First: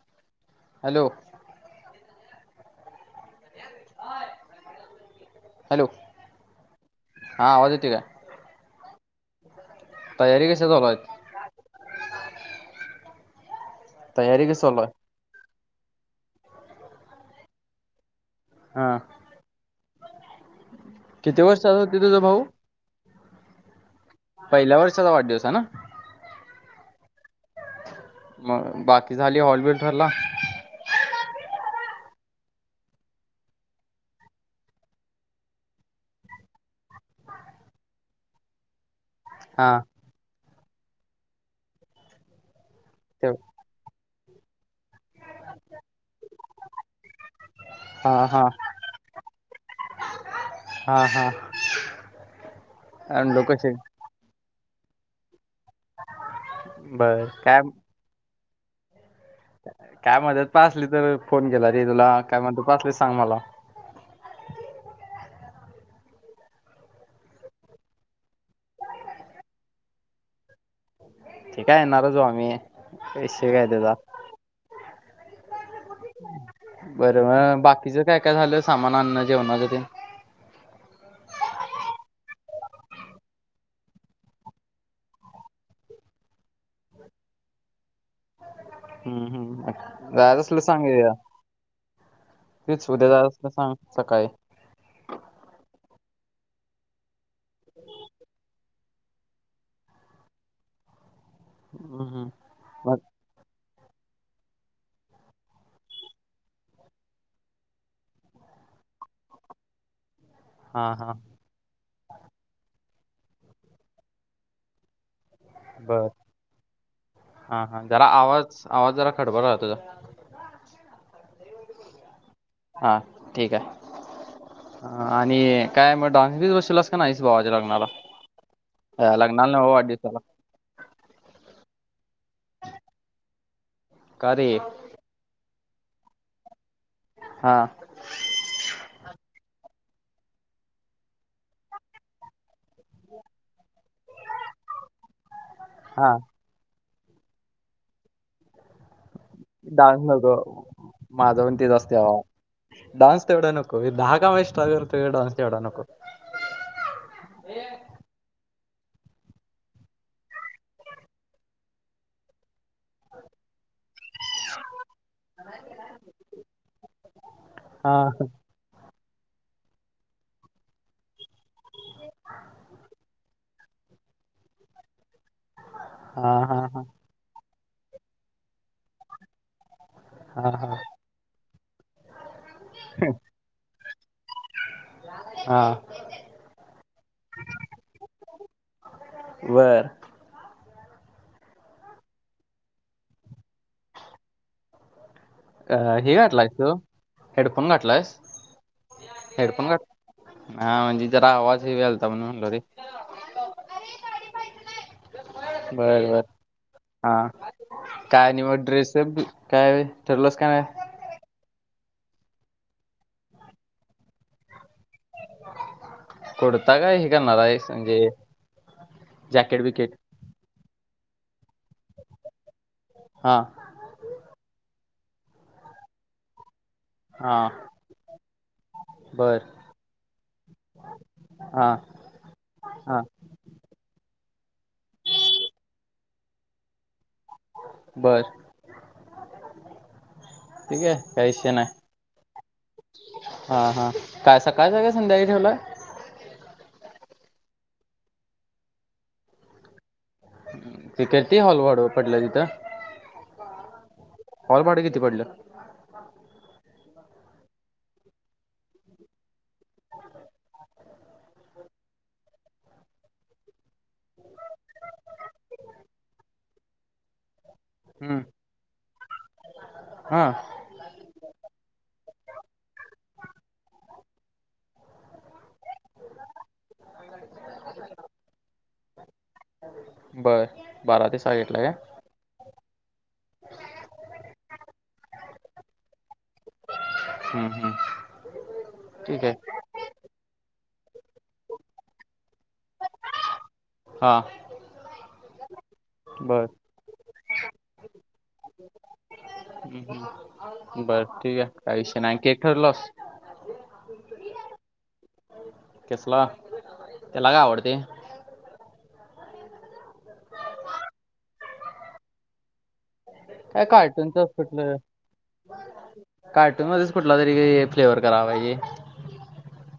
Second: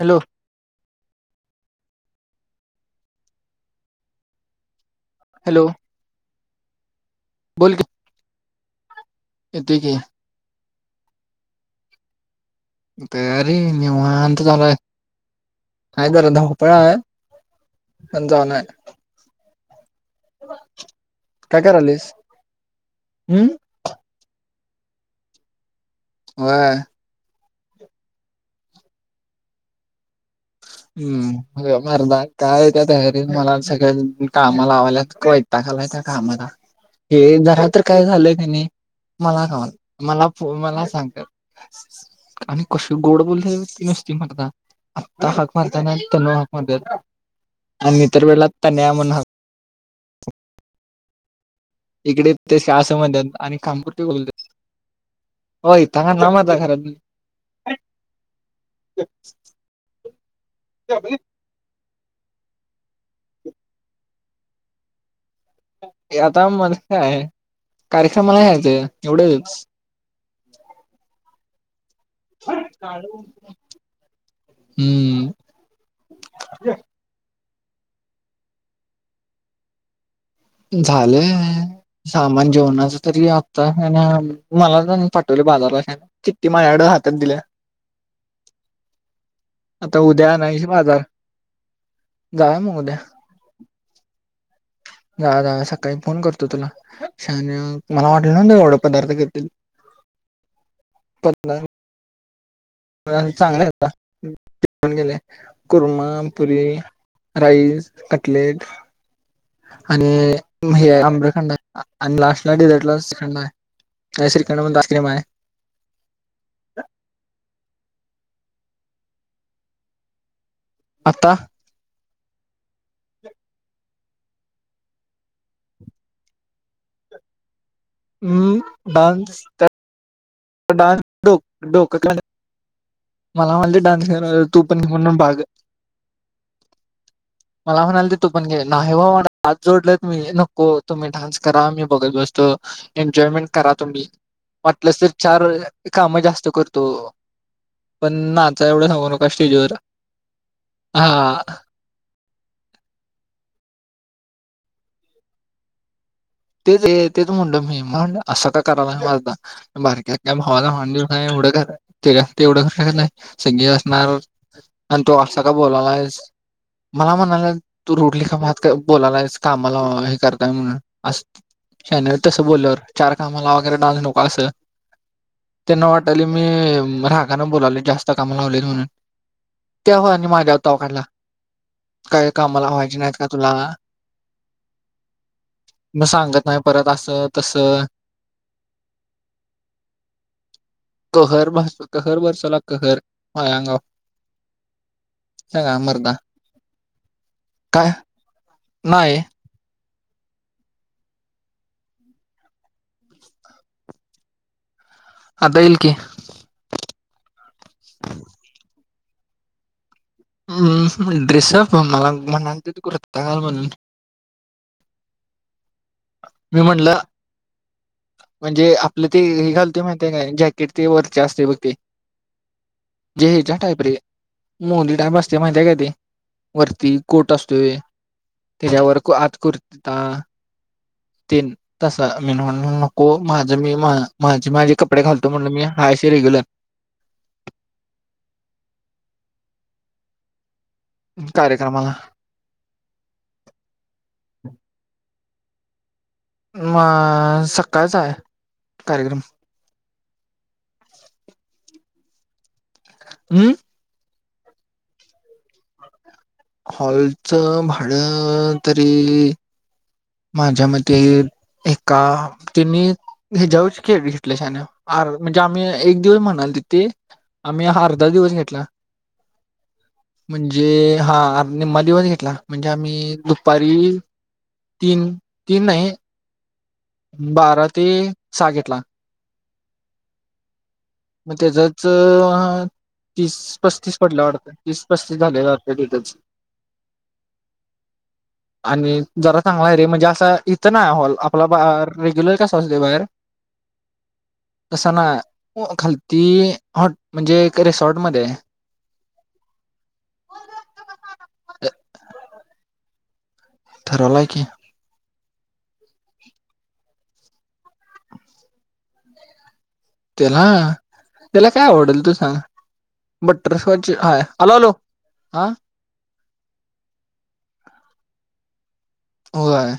Hello? Hello? [inaudible] Hello? हा, आवाज बोल की येतोय का? येतोय की. तयारी कशी चालुयेत? तयारी निवांत तयारी कशी चालू चालुये. आहे हाय जरा धावपळ हाय, पण चालू हाय. हा. किती काय वर्ष झालं [unintelligible] होते करायलीस तुझा भाऊ? हम्म पहिल्या वर्षाचा वाढदिवस आहे ना? होय. मग बाकी झाली, हॉलबिल ठरला? हम्, मरदा काय नाही तयारी, मला सगळे काम लावायल्यात, वै- ताग आलाय स कामाला हे जरा तर काय झालंय कनी - मला हा काम, मला फो- मला सांगत्यात आणि कशी गोड ते बोलत्यात नुसती- ती मर्दा [unintelligible] मारताना तनू हाक मारत्यात आणि हा इतर हा वेळेला तन्या म्हणून हाक- हा, हा. इकडे ते [unintelligible] लोक आणि कसे खमपूर ते बोल होय तगा नामता खराब नाही. बर काय [unintelligible] काय मदत पायजे असली तर फोन केला रे तुला, ‌काय मदत असली तर सांग मला. हे आता मदत काय हाय, कार्यक्रमला यायचं एवढच. ते काय येणारच ओ आम्ही, विषय काय त्याचा. हम्म. बरं म बाकीचं काय, काय झालं सामान, आणन जेवणाच तेन? झालंय? सामान जेवणाच तरी, आत्ता ना मला [unintelligible] पाठवले बाजारला - चिट्टी माझ्याकडच हातात दिल्या. हम्म, हम्म, आता उद्या जायच असल तर आणायची सांग बाजार येऊया. जाऊया मग तेच उद्या जायच असल सांगतो, सकाळी. जा, जा सकाळी फोन करतो तुला, शण्या मला वाटल न्हवत एवढ पदार्थ करतील. [inaudible] हम्म हम् म चांगले हाय आता खाऊन गेले कुरमा, पुरी राईस, कटलेट आणि हा हे हा आम्रखंड आहे आणि लास्टला डिझर्टला श्रीखंड आहे श्रीखंड म्हणतो आईस्क्रिम हाय बर हा हा जरा आवाज आवाज जरा खडबर रा तुझा आत्ता हा ठीक आहे ह आणि काय मग डान्स बीस बसिवलास काय नाहीस भावाच्या लग्नाला? हम् अं लग्नाला न्हवं वाढदिवसाला डान्स डोकं डोकं [unintelligible] [inaudible] मला म्हणली डान्स कर का रे तू पण म्हणून भाग हा मला म्हणालतीत तू पण घे नाही बा म्हंटलं हात जोडलेत मी नको तुम्ही डान्स करा मी बघत बसतो एन्जॉयमेंट करा तुम्ही वाटलस चार हा कामं जास्त करतो पण नाचाय एवढ सांगू नको. डान्स नको माझं पण तेच असतय बाबा डान्स तेेवढं नको दहा कामं एक्सट्रा करतो डान्स तेवढा नको तेच रे तेच म्हणलं मी म्हण असं का करालाय म्हणालता बारक्या आपल्या भावाला म्हणालय हे एवढं कर ते ते तेवढं कां नाही सगळे असणार. आणि तु अस का बोलायलाईस मला म्हणाला हा तू रुडली का बोलालाईस कामाला हे करताय म्हण. अस शहाण्या तसं बोलल्यावर चार काम लाव खरं डान्स नको असं. त्यांना वाटालंय हा हा हा मी रागानं बोलालोय जास्त काम लावलेत म्हणून. तेव्हा आणि हा माझ्यावर हा ताव काढला काय काम लावायची नाहीत का तुला? हा. म सांगत नाही परत असं तस. बर कहर कहर बसवला कहर माझ्या अंगावर अ सांगा मर्दा हे घातलंयस तू हेडफोन काय घातलायस. नाही हेडफोन घात हा म्हणजे जरा आवाज हे व्हायलता म्हणून म्हटलो रे. ए गाडी पाहिजेल हाय आता येईल की बर बर हा काय आणि मग ड्रेस तेन प काय ठरलंस काय नाही हम् ड्रेस होय मला म्हनालतीत कुर्ता घाल म्हणून. [unintelligible] मी कुडता काय म्हणलं हे करणार आहेस म्हणजे जॅकेट बिकेट. का जॅकेट ते वरचे असतय बघ ते जे हा हेज्या टाईप रे. मोदी टाईप असतय माहितीय काय ते? वरती कोट हा असतोय त्याच्यावर आत बर कुर्ता [inaudible] तेन हा तस मी म्हण हा नको माझं मी मा माझी माझे कपडे घालतो म्हणल मी हाय अस रेग्युलर. बर ठीक आहे काय विषय नाही. कार्यक्रमाला हा हा काय सकाळच हाय का संध्याकाळी ठेवलंय. मग सकाळचा आहे कार्यक्रम. ते कती हॉल वड पटलं तिथं. [inaudible] हम्म. हॉल भाडं किती पडलं? आर थांब. हॉलचं भाडं तरी माझ्या मते एका त्यांनी ह्याच्यावर खेळ घेतल्या शान, आर, म्हणजे आम्ही एक दिवस म्हणाल तिथे आम्ही अर्धा हम्म दिवस घेतला. हा म्हणजे जे हा निम्मा दिवस घेतला म्हणजे आम्ही दुपारी तीन, तीन नाही बारा ते सहा घेतला. बर बारा ते सहा मग घेतला काय त्याचाच तीस पस्तीस पडल्या वाटतं, तीस पस्तीस झालेला वाटतं डेटलच. हम्म हम्म आणि ठीक आहे जरा सांग हाय रे म्हणजे असं इथं नाही हॉल आपला बा रेग्युलर कसा असते बाहेर हा तसा ना खालती बर हॉट म्हणजे एक रेसॉर्ट मध्ये आहे ह बर ठीक आहे काही विषय नाही केक ठरवलस. ठरवल आहे की. हो [inaudible] केसला, त्याला का आवडते? त्याला, त्याला काय आवडेल तू सांग? काय बटरस्कॉच हाय, कार्टूनच आलो आलो, कुठलं हा कार्टून मध्येच कुठला तरी फ्लेवर करावा पाहिजे. होय,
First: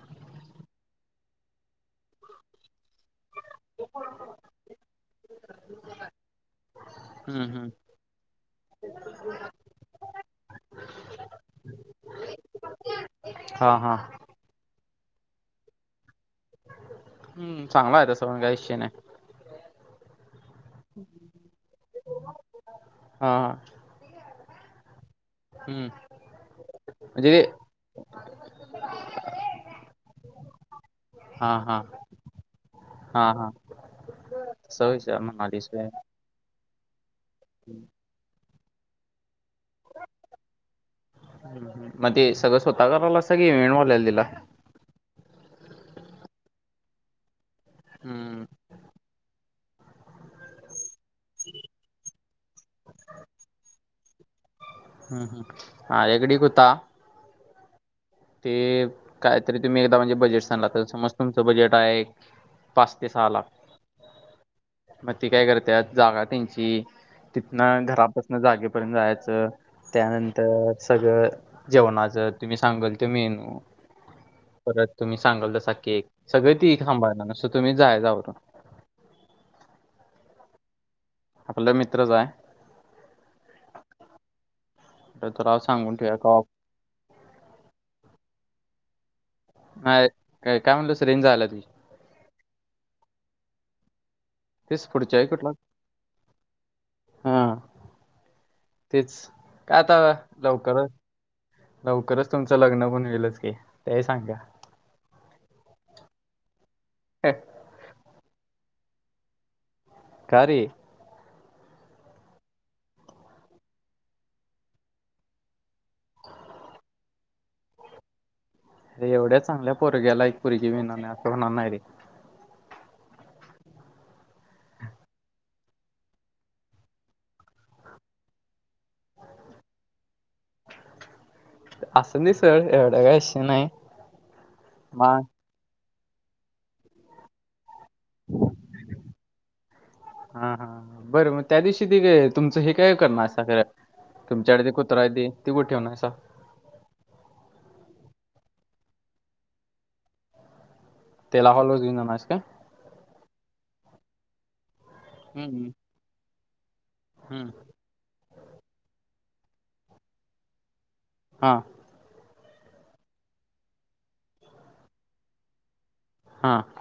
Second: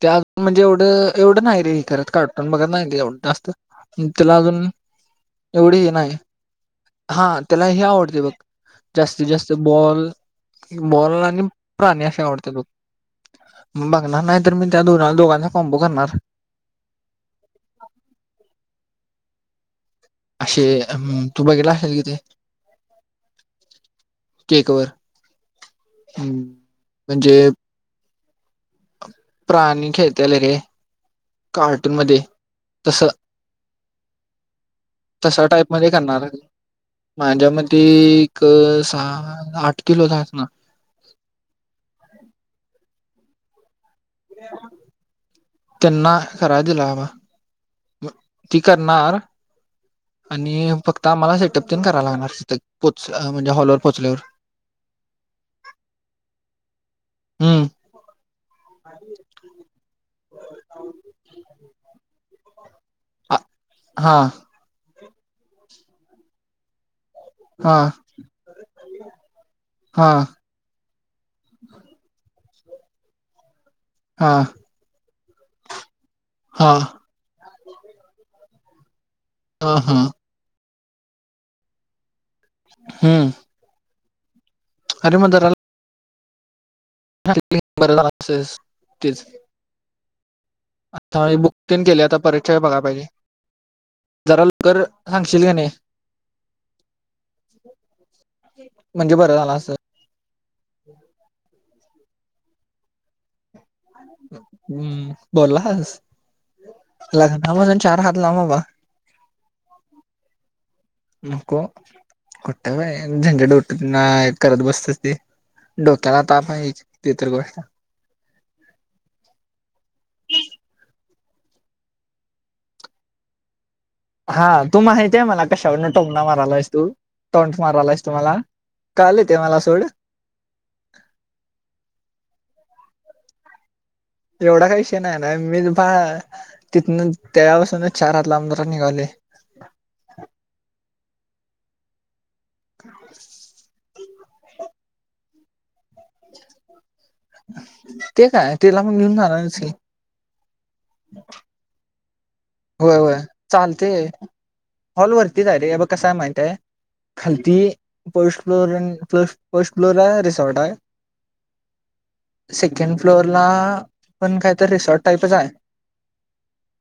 त्यात म्हणजे एवढं एवढं नाही रे हे करत कार्टून बघत नाही एवढं जास्त. त्याला अजून, एवढे हे नाही. हा हम्म त्याला हम्म हे आवडते बघ, जास्तीत जास्त बॉल. बॉल आणि प्राणी असे आवडते बग. हा हा बघणार नाही तर मी त्या दो -दोघांचा कॉम्पो करणार. हम् चांगला आहे त स पण काही विषय नाही. असे, तू बघेला असेल तीथे? हा. केक वर, हम्म ह म्हणजे अ प [inaudible] प्राणी खेळतेले रे, हा कार्टून मध्ये तस सवच आण तसा मालीस टाईप मध्ये [unintelligible] माझ्या मते एक सहा आठ किलो झाात [unintelligible] ना मग ते सगळं स्वत कराव लागत, कि इव्हेंट वाल्याला दिला? त्यांना कराय दिला होता. हम्म ती करणार आणि फक्त आम्हाला सेटअप पण कराव लागणार, पोच म्हणजे हॉलवर पोचल्यावर. हम्, ह हा रेगडी कुता हम्म. ते कायतरी तुम्ही एकदा म्हणजे बजेट सांगला तर समज तुमचं बजेट आहे पाच ते सहा आ लाख हा मग ते काय करत्यात जागा त्यांची. तिथन हा घरापासन जागेपर्यंत जायचं हा त्यानंतर. सगळं जेवणाचं तुम्ही सांगाल ते मेनू. हा! परत तुम्ही सांगाल तसा केक, सगळ हा ती सांभाळणार नुसतं तुम्ही जायच आवरून. हां हां! आपला मित्रच आहे. हूं! तर त राव सांगून ठेवू या कॉप [unintelligible] नाही काय काय म्हणलंस आता रेंज आमी बुकतेन केले आता परीक्षा य बघाया पाहिजे. जरा लवकर तेस पुढच्याही सांगशील कुठला का नाही हा. तेच म्हणजे बरं झालं असतं काय आता. लवकरच, लवकरच तुमचं लग्न पण होइलंच की ते हीं सांगा. हूं बोललास लग्नापासुन चार हात लांम बाबा. कारे! नको कुटं वय झंजटउटट नाय करत बसत ते. डोक्याला ताप आहे तेतर गोष्ट. अरे एवढ्या चांगल्या पोरग्याला, एक पोरगी मिळणार नाही असं होणार नाही रे. हा तू माहितीय मला. कशावरूनं टोंंमना मारालास तू, टोंट मारालायस तू मला कळाले ते मला सोड. असं नाही सर, एवढं काय विषय नाही. एवढा काही विषय नाही मग ना मी बा तिथन त्यापासून चार हात लांब र निघालेय हा हा बरं मग त्या दिवशी ते का तुमचं हे काय करणार सां खर. तुमच्याकडे ते कुत्र आहे ते कुठ ठेवणायसा. ते काय तेला पण घेऊन जाणारच की. तेला हॉल व जाणार स काय. होय होय चालतेय, हॉल वरतीच आहे हम्म, रे हे ब कसांय माहितआहे. हम्म, खालती पर्स्ट फ्लोर अन प्लस फर्स्ट फ्लोर आहे रिसॉर्ट आहे. [inaudible] सेकंड फ्लोअर ला, पण कायतरी रिसॉर्ट टाईपच आहे. हां!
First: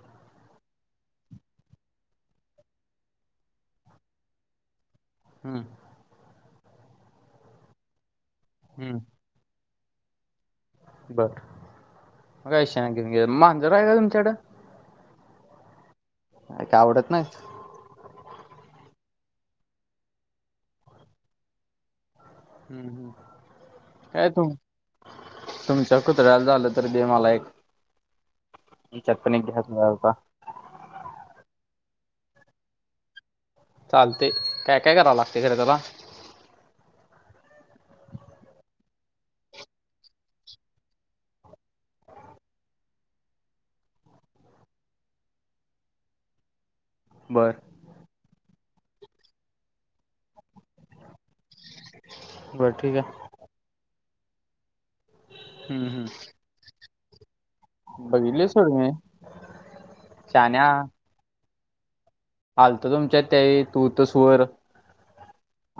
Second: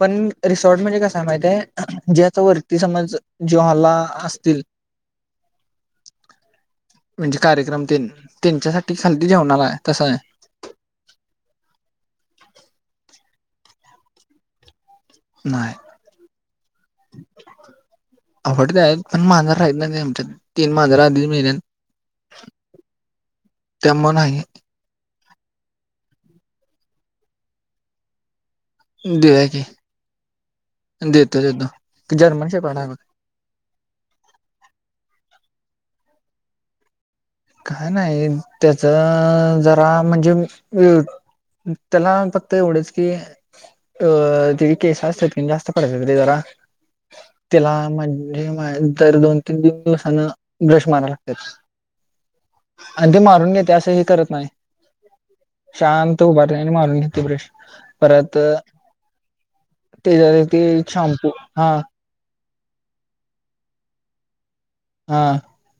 पण रिसॉर्ट म्हणजे कस आहे माहितीय जे आता वरती समज जे हॉलला असतील. हूं! म्हणजे कार्यक्रम तेनं त्यांच्यासाठी हम्म, खालती जेवणाला आहे तस आहे. बरं मग काय शान घेऊन गे मांजर आहे का तुमच्याकडं? नाही. ते का आवडत नाहीत. आवडते आहेत पण मांजर राहिल नाही आमच्या तीन मांजर आधीच मेलेत. हूं हूं त्यामुळे काय नाही तुम तुमच्या कुत्र्याला झालं तर दे मला एक. तुमच्यात पण एक देऊ की घ्यायचा मला होता देतोे देतो ते जर्मन शेफर्ड आहे बघ. चालतेय काय काय करावं लागते खरं त्याला. काय नाही त्याच जरा म्हणजे विव त्याला नं फक्त एवढंच की. अ तेचे केस असत्यात कीन जास्त पडत्यात रे जरा. बरं तिला म्हणजे तर दोन तीन तीन दिवसान ब्रश माराव लागते. बरं ठीक आणि ते आहे मारून घेते असं हे करत नाही. हम्म, हम्म. शांत उभा राहते आणि मारून घेते ब्रेश परत. बघितली सोड मी ते जर ते शॅम्पू हां आलतं तुमच्यात त्या तू तर स्वर हां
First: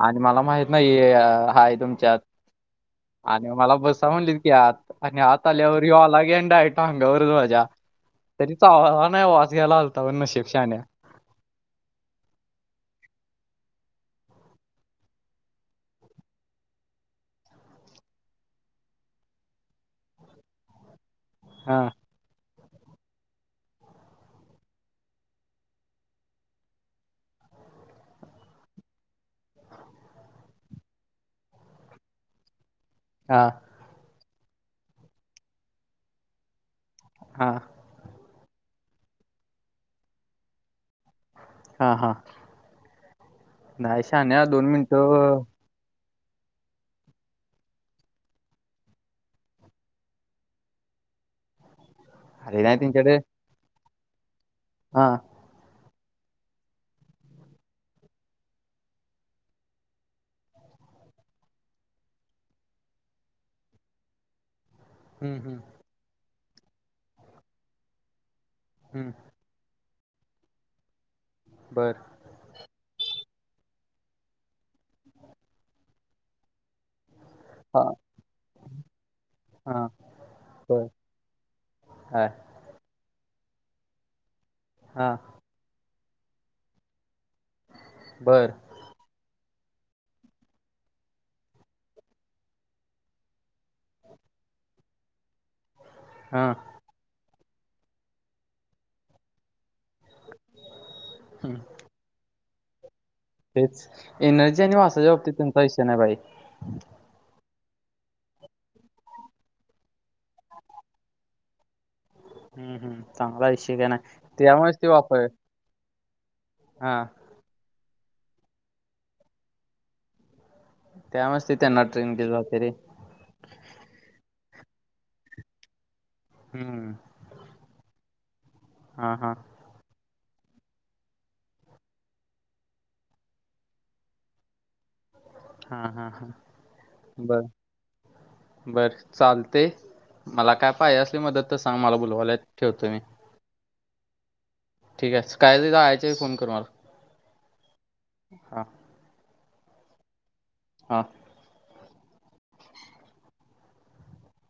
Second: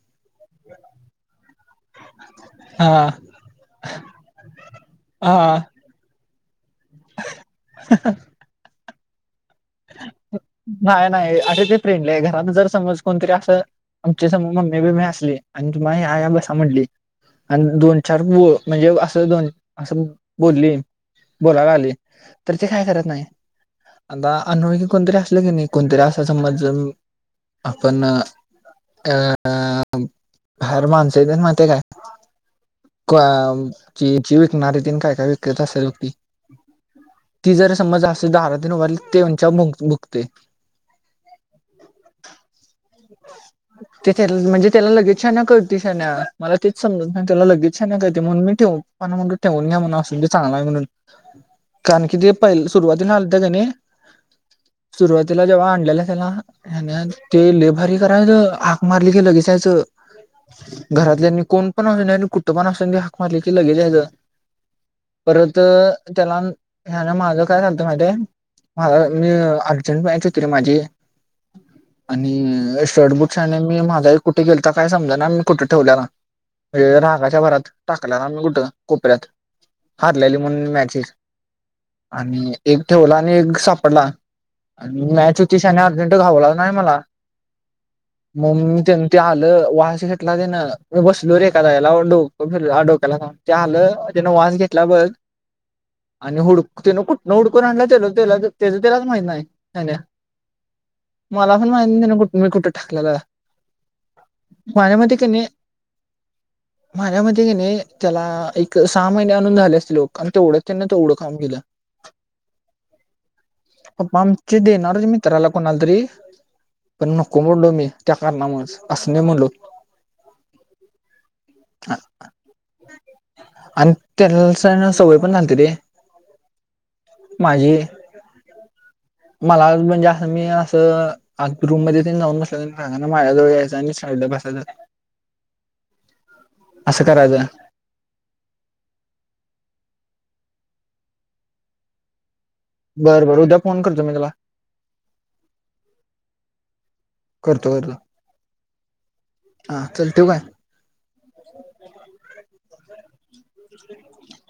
आणि मला माहित ना हाय तुमच्यात हा आणि मला बसा म्हणली की आत आणि आत हा आल्यावर हॉला गेंडाय. अगावरच माझ्या तरी चावला नाही वास घ्यायला आलता पण नशिब शान्या. नाही नाही अरे ते फ्रेंड आहे घरात जर समज कोणतरी अस आमच्या संग मम्मी मे बीम्मी असली आणि तु मग आ या या बसा म्हणली. आणि दोन चार ब म्हणजे असं दोन आस बोलली. बोलायला हा आली तर ते काय करत नाही आता. अनोळखी कोणतरी असलं की नाही कोणतरी असा समज आपण अ अ बाहेर माणसं येत [unintelligible] ते काय हा जी विकणारी ति काय काय विकत असेल ती हा ती जर समज अस दारात येऊन उभारली तर [unintelligible] भुकते हा हां नाही ते त्या शान्या दोन म्हणजे त्याला लगेच मिनिटं [unintelligible] मला तेच समजत नाही त त्याला लगेच शंका येते म्हणून मी ठेवून म्हण ठेवून घ्या म्हणून चांगलाय म्हणून कारण की ते अरे पहिले नाही सुरुवातीला त्यांच्याकडे आलता का नाही. हा सुरुवातीला जेव्हा आणलेला त्याला ते ले घरी करायचं हाक मारली की लगेच यायचं. घरातल्यांनी कोण पण असून कुठं पण असून दे हाक मारले की लगेच यायचं. हम्म परत हम्म त्याला ह्याना माझ काय झालत माहितीय हम्म मी [unintelligible] [unintelligible] होती रे माझी बर आणि शर्ट बुट शाह्याने आणि मी माझाही कुठे गेलता तर काय समजा ना मी कुठे ठेवलेला म्हणजे रागाच्या भरात, हा टाकलेला नव, कुठ कोपऱ्यात. हा हारलेली म्हणून बर मॅचेस, हाय आणि एक ठेवला, आणि एक सापडला, आणि हा मॅच होति शहान्या अर्जंट घावलाच नाही मला. बर मग [unintelligible] ते ते आलं, वास घेटला तेन, ना म बसलो रे ऐका जाग्याला, डोक फिरल. डोक्याला जा ते आल, त्यान वास घेतला बघ. [inaudible] आणि हा हुड, तन कुठन हुडकून आणलाय त्याल त्याच त्यालाच माहित नाही. [unintelligible] हम्म. मला पण माहिती नाही, त्यान कुठ मी कुठे ठाकलेला. तेच, एनर्जी आणि वासाच्या बाबतीत त्यांचा विषय नाही भाई. माझ्या मते की नाही त्याला एक सहा महिने आणून झाले असते लोक आणि तेवढं त्यांना ते एवढं काम केलं. हम्म हम्म चांगलाच शिक [unintelligible] आहे ना पप्पा आमचे त्यामुळेच ते देणार वापर मित्राला कोणाला तरी हां, पण नको म्हनलो मी, त्या कारणामुळच, अस नाही म्हणलो. त्या मुळच ते त्यांना ट्रेन केल जात रे. आणि, त्याला कसय सवय पण झालती रे. हम्म माझी, हा हा मला म्हणजे असं मी असं रूंम मध्यें जाऊंन बसल्यांत सांगा नां माझ्या जवळं यायं आणि शाळेला बसायचं. हां हां हां असं करायचं बरं. बरं चालतंय मलां कायं पायजे असली मंदत तरं सांग मलां बुलवाल्यांत ठेवतोय. बरं बरं उद्यां फोन करतो मी तुम्हांला. ठीक आहे कायंतरी यांयचे फोन करं मलां हां. हां चलं ठेवू कायं हां [unintelligible]